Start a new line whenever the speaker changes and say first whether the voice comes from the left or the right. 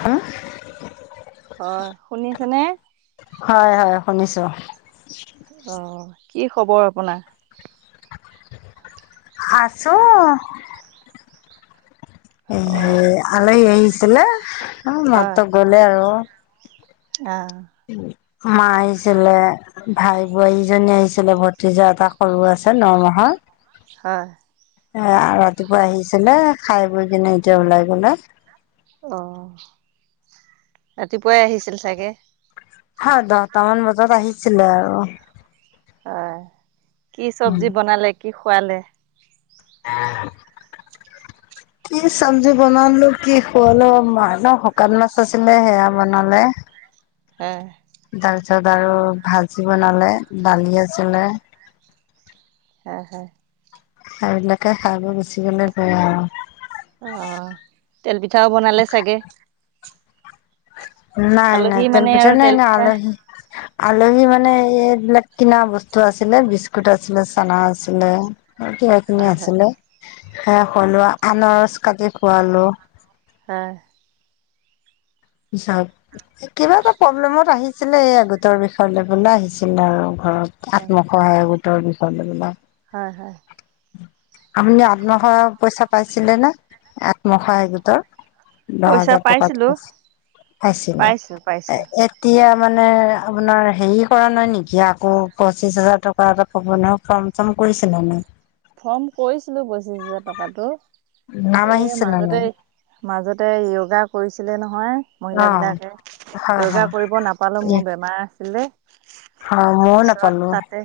left: হুউ
right: হয় শুনিছেনে
left: হয় হয় শুনিছো।
right: অ অ কি খবৰ আপোনাৰ?
left: আছো এ
right: অ
left: হেয়ি আলহী আহিছিলে এইমাত্ৰ গ'লে আৰু।
right: এআও
left: মা আহিছিলে ভাই বোৱাৰীজনী আহিছিলে ভতিজা এটা সৰু আছে ন মাহৰ
right: হয়
left: এ আ ৰাতিপুৱা আহিছিলে খাই বৈ কিনে এতিয়া ওলাই গ'লে
right: অ ৰাতিপুৱাই আহিছিল চাগে।
left: হা দহটা মান বজাত আহিছিলে আৰু।
right: হয়, কি চবজি বনালে কি খুৱালে?
left: [unintelligible] কি চবজি বনালো কি খোৱালো মা ন শোকান মাছ আছিলে সেয়া বনালে।
right: এ
left: তাপিছত আৰু ভাজি বনালে, দালি আছিলে।
right: হয় হয়।
left: সেনেকে খাই বৈ গুচি গলে গে আৰু
right: অ অ তেলপিঠাও বনালে চাগে
left: নাই নাই
right: আলহী মানে
left: তেলপিঠা
right: আৰু
left: নাই
right: তেল
left: নাই
right: পিঠা
left: আলহি আলহী মানে এই এইবিলাক কিনা বস্তু আছিলে বিস্কুট আছিলে, চানা আছিলে সেয়া এখিনি
right: হয় হয়
left: আছিলে সে হলো আনৰস কাটি খোৱালো
right: হয়
left: পিছত এ কিবা এটা প্ৰব্লেমত আহিছিলে এই গোটৰ বিষয়লৈ পেলায় আহিছিলে আৰু ঘৰত
right: হয়
left: আত্মসহায় গোটৰ বিষয় লৈ পেলায়।
right: হয় হয়
left: আপুনি আত্মসহায়ক পইচা পাইছিলে নে আত্মসহায়ক গোটৰ দহ হাজাৰ টকাতো পাইছিলো পাইছিলে
right: পাইছো
left: এ
right: পাইছো
left: এ তিয়া মানে আপোনাৰ হেৰি কৰা নাই নেকি আকৌ পঁচিছ হাজাৰ টকা এটা পাব ন ফৰ্ম চম কৰিছিলে নাই
right: ফৰ্ম কৰিছিলো পঁচিশ হেজাৰ টকাটো
left: নাম
right: এ
left: আহিছে নে নাই?
right: মাজতে মাজতে য়োগা কৰিছিলে নহয়
left: অ',
right: মহিলাবিলাকে
left: হয় হয়
right: য়োগা কৰিব নাপালো মোৰ বেমাৰ আছিলে
left: অ মইয়ো
right: পিছত
left: নাপালো
right: তাতে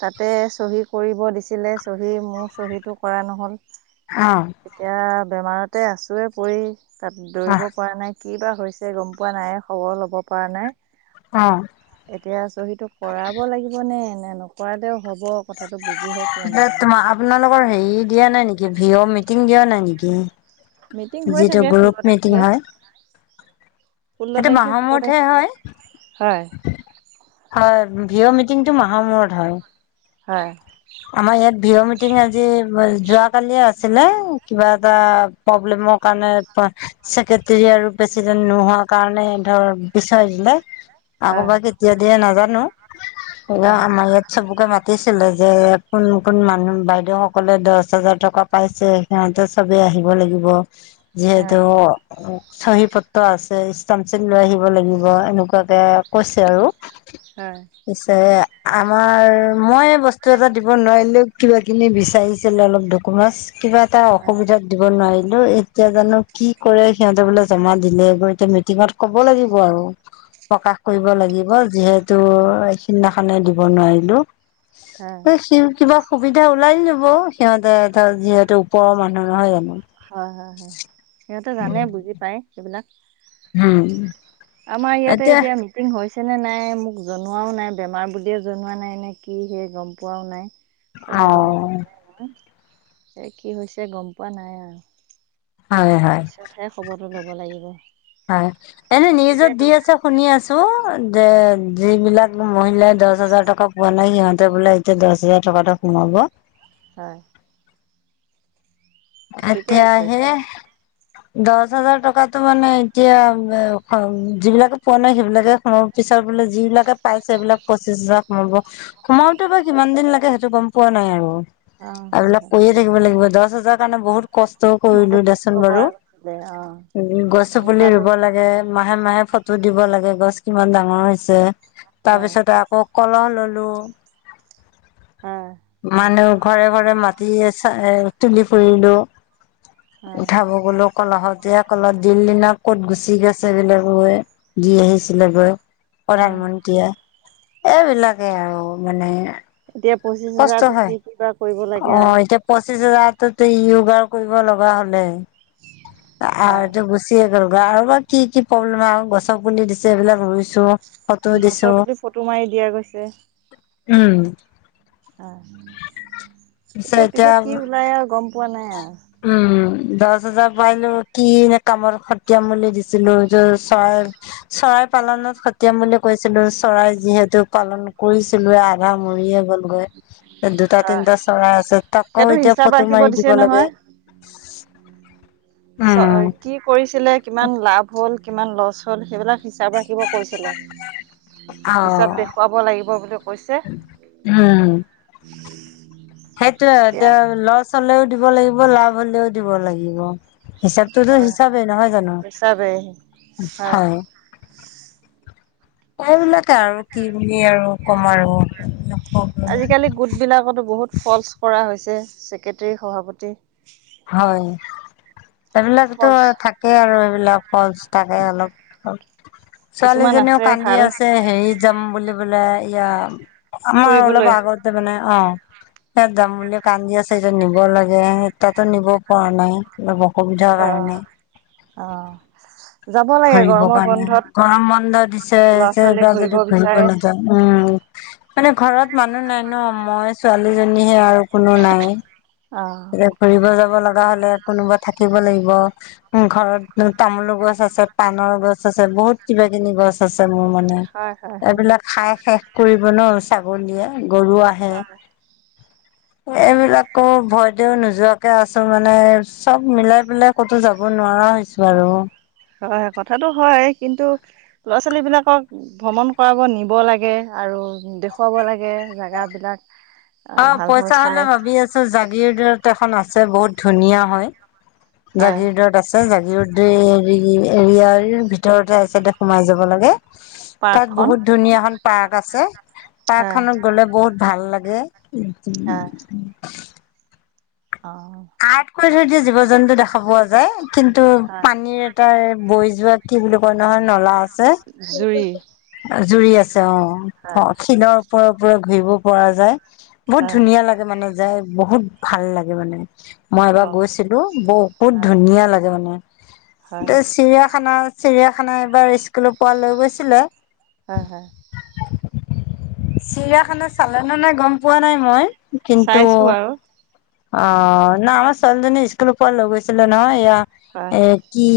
right: তাতে চহী কৰিব দিছিলে চহী মোৰ চহীটো কৰা নহ'ল
left: অ
right: এতিয়া বেমাৰতে আছোৱে পৰি, তাত দৌৰিব
left: অ',
right: পৰা নাই। কি বা হৈছে গম পোৱা নাই খবৰ ল'ব পৰা নাই।
left: অঁ।
right: এতিয়া চহীটো কৰাব লাগিব নে নে নকৰালেও হ'ব কথাটো বুজিহে পোৱা নাই মই।
left: তোমা আপোনালোকৰ হেৰি দিয়া নাই নেকি ভিঅ' মিটিং দিয়া নাই নেকি?
right: মিটিং হৈ
left: যিটো
right: থাকে ষোল্ল
left: গ্ৰুপ মিটিং
right: তাৰিখে
left: হয়,
right: ষোল্ল
left: সেইটো
right: তাৰিখে
left: মাহৰ
right: ষোল্ল
left: মূৰতহে
right: তাৰিখে
left: হয়।
right: হয়।
left: হয় ভিঅ' মিটিংটো মাহৰ মূৰত হয়।
right: হয়।
left: আমাৰ ইয়াত ভিঅ' মিটিং আজি, যোৱা কালিয়ে আছিলে কিবা এটা প্ৰব্লেমৰ কাৰণে পা ছেক্ৰেটৰী আৰু প্ৰেচিডেন্ট নোহোৱাৰ কাৰণে ধৰ পিছোৱাই দিলে। আকৌ
right: হয়
left: বা কেতিয়া দিয়ে নাজানো। স
right: হয়
left: আমাৰ ইয়াত চবকে মাতিছিলে যে কোন কোন মানুহ বাইদেউ সকলে দছ হাজাৰ টকা পাইছে সিহঁতে সবে আহিব লাগিব। যিহেতু চহী পত্ৰ আছে ষ্টাম ছীল লৈ আহিব লাগিব, এনেকুৱাকে কৈছে আৰু।
right: হয়।
left: যে আমাৰ মই বস্তু এটাত দিব নোৱাৰিলেও কিবা কিনি বিচাৰিছিল
right: হয়
left: অলপ ডকমেন্টচ, কিবা এটা
right: হয়
left: অসুবিধাত দিব নোৱাৰিলো, এতিয়া জানো কি কৰে সিহঁতে বোলে জমা দিলে গৈ এতিয়া মিটিঙত ক'ব লাগিব আৰু, প্ৰকাশ কৰিব লাগি ব যিহেতু এই সিদিনাখনে দিব নোৱাৰিলো।
right: হয়।
left: ছিল কিবা সুবিধা ওলাই যাব, সিহঁতে ধৰ যিহেতু ওপৰৰ মানুহ নহয় জানো?
right: হয় হয় হয় সিহঁতে জানে বুজি পায় এইবিলাক।
left: হম।
right: আমাৰ ইয়াতে এতিয়া মি হৈছে নে নাই মোক জনোৱাও নাই, বেমাৰ বুলিয়ে জনোৱা নাই নেকি সেই গম পোৱাও নাই।
left: অ
right: খবৰ ল'ব পৰা নাই মই, এ কি হৈছে গম পোৱা নাই আৰু।
left: হয় হয়।
right: হে খবৰটো ল'ব লাগিব।
left: পায় এনেই নিউজত
right: এতিয়াতো
left: দি আছে শুনি আছো, যে যিবিলাক মহিলাই দছ হাজাৰ টকা পোৱা নাই সিহঁতে বোলে তিয়া দছ হাজাৰ টকাতো সোমাব।
right: হয়। ঠিকে
left: এতিয়া
right: আছে
left: হে
right: দিয়ক
left: দছ হাজাৰ টকাতো মানে এতিয়া, যিবিলাকে পোৱা নাই সেইবিলাকে সম পিছত বোলে যিবিলাকে পাইছে সেইবিলাক পঁচিছ হাজাৰ সোমাব। সোমাওতে বা কিমান দিন লাগে সেইটো গম পোৱা নাই আৰু।
right: অ হয়
left: এইবিলাক
right: হয়
left: কৰিয়ে থাকিব লাগিব, দছ হাজাৰ কাৰণে বহুত কষ্টও কৰিলো
right: বহুত কষ্ট
left: দেচোন বাৰু,
right: কৰা গৈছিলে অ
left: উ গছো পুলি
right: দৰকাৰটো
left: ৰুব লাগে মাহে মাহে ফটো দিব লাগে গছ কিমান ডাঙৰ হৈছে,
right: হয়
left: তাৰপিছতে আকৌ কলহ ললো
right: হয়
left: মানুহ ঘৰে ঘৰে মাটি এ চাই তুলি ফুৰিলো,
right: হয়
left: উঠাব গলো। কলহতে কলত দিল্লী নে ক'ত গুচি গৈছে বোলে বৌয়ে দি আহিছিলে গৈ।
right: হয়
left: প্ৰধানমন্ত্ৰীয়ে, এইবিলাকে আৰু মানে।
right: এতিয়া পঁচিশ হাজাৰতো কি কিবা কৰিব লাগে আৰু।
left: পঁচিশ হেজাৰটোত য়োগাও কৰিব লগা হলে
right: হয়
left: আৰু গুছি গুছিয়ে গলগৈ আৰু বা কি কি প্ৰব্লেম আৰু গছ পুলি দিছে এইবিলাক ৰুইছো। ফটো দিছো
right: গছৰ পুলি ফটো মাৰি দিয়া গৈছে।
left: উম
right: আ এতিয়া পিছত কি ওলায় আৰু গম পোৱা নাই আৰু।
left: উম দছ হেজাৰ পাইনো কি হে কামত খতিয়াম বুলি দিছিলো যে চৰ চৰাই পালনত খতিয়াম বুলি কৈছিলো চৰাই যিহেতু- পালন কৰিছিলোয়ে আধা মৰিয়ে গ'ল। গৈ দুটা
right: হয়
left: তিনটা চৰাই আছে তাকো
right: সেইটো
left: এতিয়া
right: হিচাপ
left: ফটো
right: ৰাখিব
left: মাৰি
right: দিছে
left: দিব
right: নহয়
left: লাগে।
right: চ
left: উম
right: কি কৰিছিলে কিমান লাভ হ'ল কিমান লছ হ'ল সেইবিলাক হিচাপ ৰাখ ৰাখিব কৈছিলে।
left: অ
right: হিচাপ দেখুৱাব লাগিব বুলি কৈছে। [unintelligible]
left: সেইটোৱে এতিয়া লছ হ'লেও দিব লাগিব লাভ হলেও দিব লাগিব। হিচাপটোতো
right: হয়
left: হিচাপেই নহয় জানো
right: হিচাপে
left: হয়। এইবিলাকে আৰু কি বুলি আৰু ক'ম আৰু।
right: আজিকালি গোট বিলাকতো বহুত ফলচ কৰা হৈছে চক্ৰেটাৰী সভাপতি।
left: হয় সেই বিলাকতো
right: ফলচ
left: থাক তাকে আৰু এইবিলাক ফলছ্ থাকে অলপ।
right: কিছুমান
left: ছোৱালীজনীও
right: আছে
left: কান্দি
right: ভাল
left: আছে। হেৰি যাম বুলি বোলে ইয়া আমাৰ অলপ
right: ফুৰিবলৈ
left: আগত- তে মানে অ, সেইয়াত যাম বুলি কান্দি আছে এতিয়া নিব লাগে। তাতে নিব পৰা নাই অলপ অসুবিধাৰ কাৰণে।
right: অঁহ
left: ঘুৰিব কাৰণে, গৰম বন্ধ দিছে
right: ল'ৰা ছোৱালী
left: এইবাৰ যদি ঘূৰিব
right: বিচাৰে
left: নাযাৱ- আমাৰো মানে ঘৰত মানুহ নাই ন মই ছোৱালীজনীয়েহে আৰু কোনো নাইয়ে।
right: অ
left: ঘুৰিব যাব লগা হলে কোনোবা থাকিব লাগিব উম। ঘৰতনো তামোলৰ গছ আছে পানৰ গছ আছে বহুত কিবা কিবি গছ- আছে মোৰ মানে,
right: হয় হয়
left: এইবিলাক খাই শেষ কৰিব ন ছাগলীয়ে গৰু আহ হে
right: হয়
left: এইবিলাকৰ ভয়তে নোযোৱাকে আছো মানে চব মিলাই পেলাই ক'তো যাব, নোৱাৰা হৈছো আৰু।
right: হয় কথাটো হয় কিন্তু ল'ৰা ছোৱালী বিলাকক- ভ্ৰমণ কৰাব নিব লাগে আৰু দেখুৱাব লাগে জাগাবিলাক-
left: অ পইচা হ'লে ভাবি আছো জাগীৰোডত এখন আছে বহুত ধুনীয়া হয়।
right: হয়
left: জাগীৰোডত আছে জাগীৰোডেদে এৰিয়াৰ ভিতৰৰ চাইডে সোমাই যাব লাগে। তাত
right: পাৰ্কখন
left: বহুত ধুনীয়া এখন পাৰ্ক আছে,
right: হয়
left: পাৰ্কখনত গ'লে বহুত ভাল লাগে।
right: হয়
left: [unintelligible]
right: অ
left: আৰ্ট কৰি থৈ দিয়ে জীৱ জন্তু দেখা পোৱা যায় কিন্তু
right: হয়
left: পানীৰ তাৰ বৈ যোৱাত কি বুলি কয় নহয় নলা
right: জুৰি
left: আছে। জুৰি আছে অ অ
right: হয়
left: শিলৰ ওপৰে ওপৰে ঘূৰিব পৰা যায়। বহুত
right: হয়
left: ধুনীয়া লাগে মানে যায়, বহুত ভাল লাগে মানে। মই
right: অ
left: এবাৰ গৈছিলো বহুত
right: হয়
left: ধুনীয়া লাগে মানে,
right: হয়
left: এতিয়া চিৰিয়াখানা চিৰিয়াখানা এবাৰ স্কুলৰ পৰা লৈ গৈছিলে।
right: হয় হয়।
left: চিৰিয়াখানা চালে নে নাই গম পোৱা নাই মই, কিন্তু
right: চাইছো বাৰু
left: অহ না আমাৰ ছোৱালীজনী স্কুলৰ পৰা লৈ গৈছিলে নহয়,
right: হয়
left: এইয়া এ কি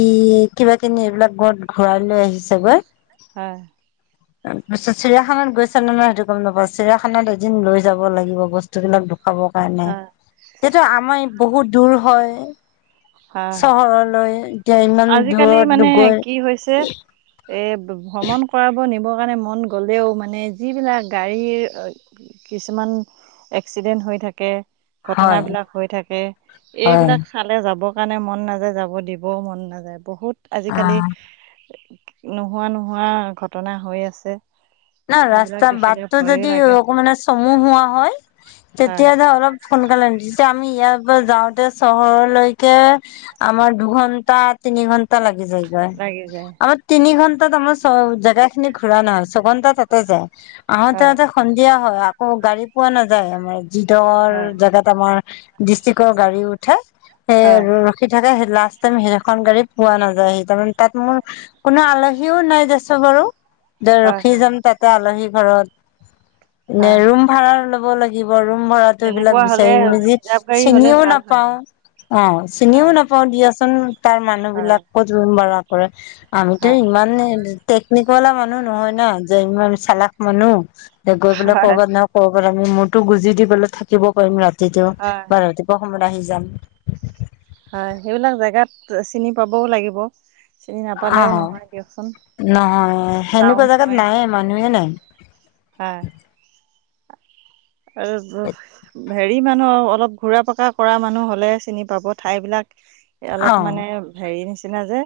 left: কিবা কিনি এইবিলাক কত ঘূৰাই লৈ আহিছে গৈ।
right: হয়।
left: [unintelligible] তাৰ পিছত চিৰিয়াখানাত গৈছে নে নাই সেইটো গম নাপাওঁ, চিৰিয়াখানাত এদিন লৈ যাব লাগিব বস্তুবিলাক দেখাব কাৰণে,
right: হয়।
left: যিহেতু আমাৰ বহুত দূৰ হয়
right: হয়।
left: চহৰৰলৈ, এতিয়া ইমান
right: আজিকালি
left: দূৰত গৈ
right: এই ভ্ৰমণ কৰাব নিবৰ কাৰণে মন গ'লেও মানে যিবিলাক গাড়ীৰ কিছুমান এক্সিডেণ্ট হৈ থাকে। ঘটনা
left: হয়
right: বিলাক হৈ থাকে,
left: হয়
right: এইবিলাক চালে যাবৰ কাৰণে মন নাযায়, যাব দিবও মন নাযায় নাযায় বহুত
left: অ
right: আজিকালি নোহোৱা নোহোৱা ঘটনা হৈ আছে।
left: না
right: সেইবিলাক
left: ৰাস্তা
right: দেখিলে
left: বাটটো
right: ভয়ো
left: যদি
right: লাগে।
left: অকমানে চমু হোৱা হয়,
right: হয়,
left: তেতিয়া ধৰ সোনকালে নিছে যেতিয়া আমি ইয়াৰ পৰা যাওঁতে চহৰৰলৈকে আমাৰ দুঘণ্টা তিনি ঘণ্টা লাগি যায়। হয়
right: লাগি যায়।
left: আমাৰ তিনি ঘন্টাত আমাৰ চ জেগা খিনি ঘুৰা নহয়, ছঘন্টা তাতে যায়। আহোতে
right: হয়,
left: আহোতে সন্ধিয়া হয় আকৌ গাড়ী পোৱা নাযায় আমাৰ যিদখৰ
right: হয়,
left: জেগাত আমাৰ ডিষ্ট্ৰিকৰ গাড়ী উঠে
right: হয়।
left: উঠি থাকে, সেই লাষ্ট টাইম সেইখন গাড়ী পোৱা নাযায় সেইকাৰণে তাত মোৰ কোনো আলহীও নাই দেচো বাৰু। দে
right: হয়,
left: ৰখি
right: হয়,
left: যাম তাতে আলহী ঘৰত নে
right: হয়।
left: ৰুম ভাড়া ল'বলৈ থাকিবৰো ৰুম ভাড়াটো এইবিলাক
right: তেনেকুৱা হ'লে
left: বিচাৰি নাপাওঁ যে
right: ৰিজাৰ্ভ গাড়ী হ'লে
left: চিনিও
right: ভাল হয়।
left: নাপাও অ চিনিও
right: হয়
left: না নাপাও দিয়াচোন তাৰ
right: হয়
left: মানুহবিলাক ক'ত ৰুম ভাড়া কৰে, আমিতো
right: হয়
left: ইমান এই টেকনিকৱালা মানুহ নহয় ন, যে ইমান চালাস মানুহ যে গৈ পেলাই
right: হয়
left: কৰ'বাত নহয় কৰ'বাত আমি মূৰতো গুজি দি পেলায় থাকিব পাৰিম ৰাতিটো
right: হয়
left: বা ৰাতিপুৱা সময়ত আহি যাম।
right: হয়, সেইবিলাক জেগাত চিনি পাবও লাগিব। চিনি
left: অ
right: নাপালেও নহয় দিয়কচোন
left: নহয় সেনেকুৱা
right: টাউন
left: জাগাত
right: হয়
left: নাই মানুহে নাই।
right: হয়। এইবোৰ হেৰি মানুহ অলপ ঘূৰা পকা কৰা মানুহ হ'লে চিনি পাব ঠাইবিলাক এই অলপ
left: অ
right: মানে হেৰি নিচিনা যে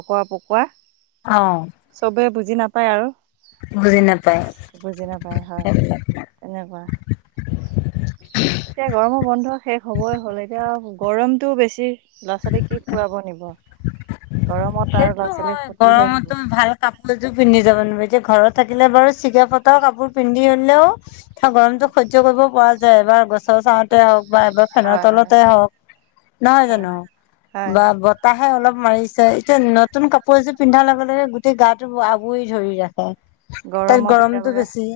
right: অকুৱা - পকুৱা।
left: অ
right: চবে বুজি নাপায় আৰু।
left: বুজি নাপায়
right: বুজি নাপায় হয়
left: সেইবিলাক
right: তেনেকুৱা। এতিয়া গৰমৰ বন্ধ শেষ হবই হ'ল, এতিয়া গৰমটো বেছি ল'ৰা ছোৱালী কি ফুৰাব নিব। গৰমত আৰু ল'ৰা
left: সেইটো
right: ছোৱালীৰ
left: হয়
right: ক্ষতিহে হ'ব
left: গৰমতো ভাল কাপোৰ এযোৰ পিন্ধি যাব নোৱাৰি, এতিয়া ঘৰত থাকিলে বাৰু চিগা ফটা কাপোৰ পিন্ধি হলেও গৰমতো সহ্য কৰিব পৰা যায়, বা গছৰ চাঁহত তে হওঁক বা এবাৰ ফেনৰ
right: হয় হয়
left: তলতে হওঁক নহয়
right: হয়
left: জানো,
right: হয়
left: ব তাহে অলপ মাৰিছে সেই নতুন কাপোৰ এযোৰ পিন্ধাৰ লগে লগে গোটেই গাটো আৱৰি ধৰি ৰাখে। তাইৰ গৰমটো বেছি।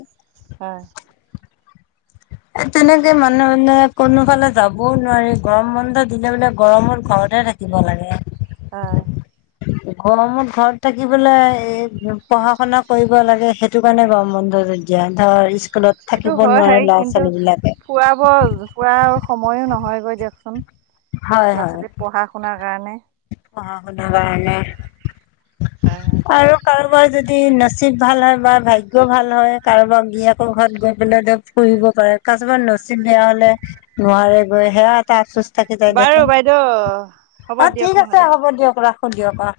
right: আ'।
left: এত তেনেকে মানুহে কোনোফালে যাবওঁ নোৱাৰি, গৰম বন্ধ দিলে বোলে গৰমত ঘৰতে থা কিব লাগে।
right: আ।
left: গৰমত ঘৰত থাকি পেলাই পঢ়া শুনা কৰিব লাগে, সে টো কাৰণে গৰম বন্ধ দিয়া, ধৰ স্কুলত
right: সেইটো
left: থাকিব
right: হয়
left: নোৱাৰে।
right: হেৰি
left: ল'ৰা
right: কিন্তু
left: ছোৱালী বিলাকে
right: ফুৰাব ফুৰা সময়ো নহয়গৈ দিয়কচোন?
left: হয়'
right: ল'ৰা
left: হয়
right: ছোৱালী পঢ়া শুনাৰ কাৰণে
left: পঢ়া শুনাৰ কাৰণে
right: হয় হয়
left: আৰু কাৰোবাৰ যদি নচিব ভাল হয় বা ভাগ্যও ভাল হয়, কাৰোবাৰ গিৰিয়েকৰ ঘৰত গৈ পেলাই তেওঁ ফুৰিব পাৰে, কাছবা নচিব বেয়া হ'লে নোৱাৰে গৈ, সেয়া এটা আফচোচ থাকি যাই
right: বাৰু
left: দেখোন,
right: বাইদেউ হ'ব
left: অ'
right: দিয়ক
left: ঠিক আছে
right: নহ'লে
left: হ'ব দিয়ক ৰাখো দিয়ক আহ।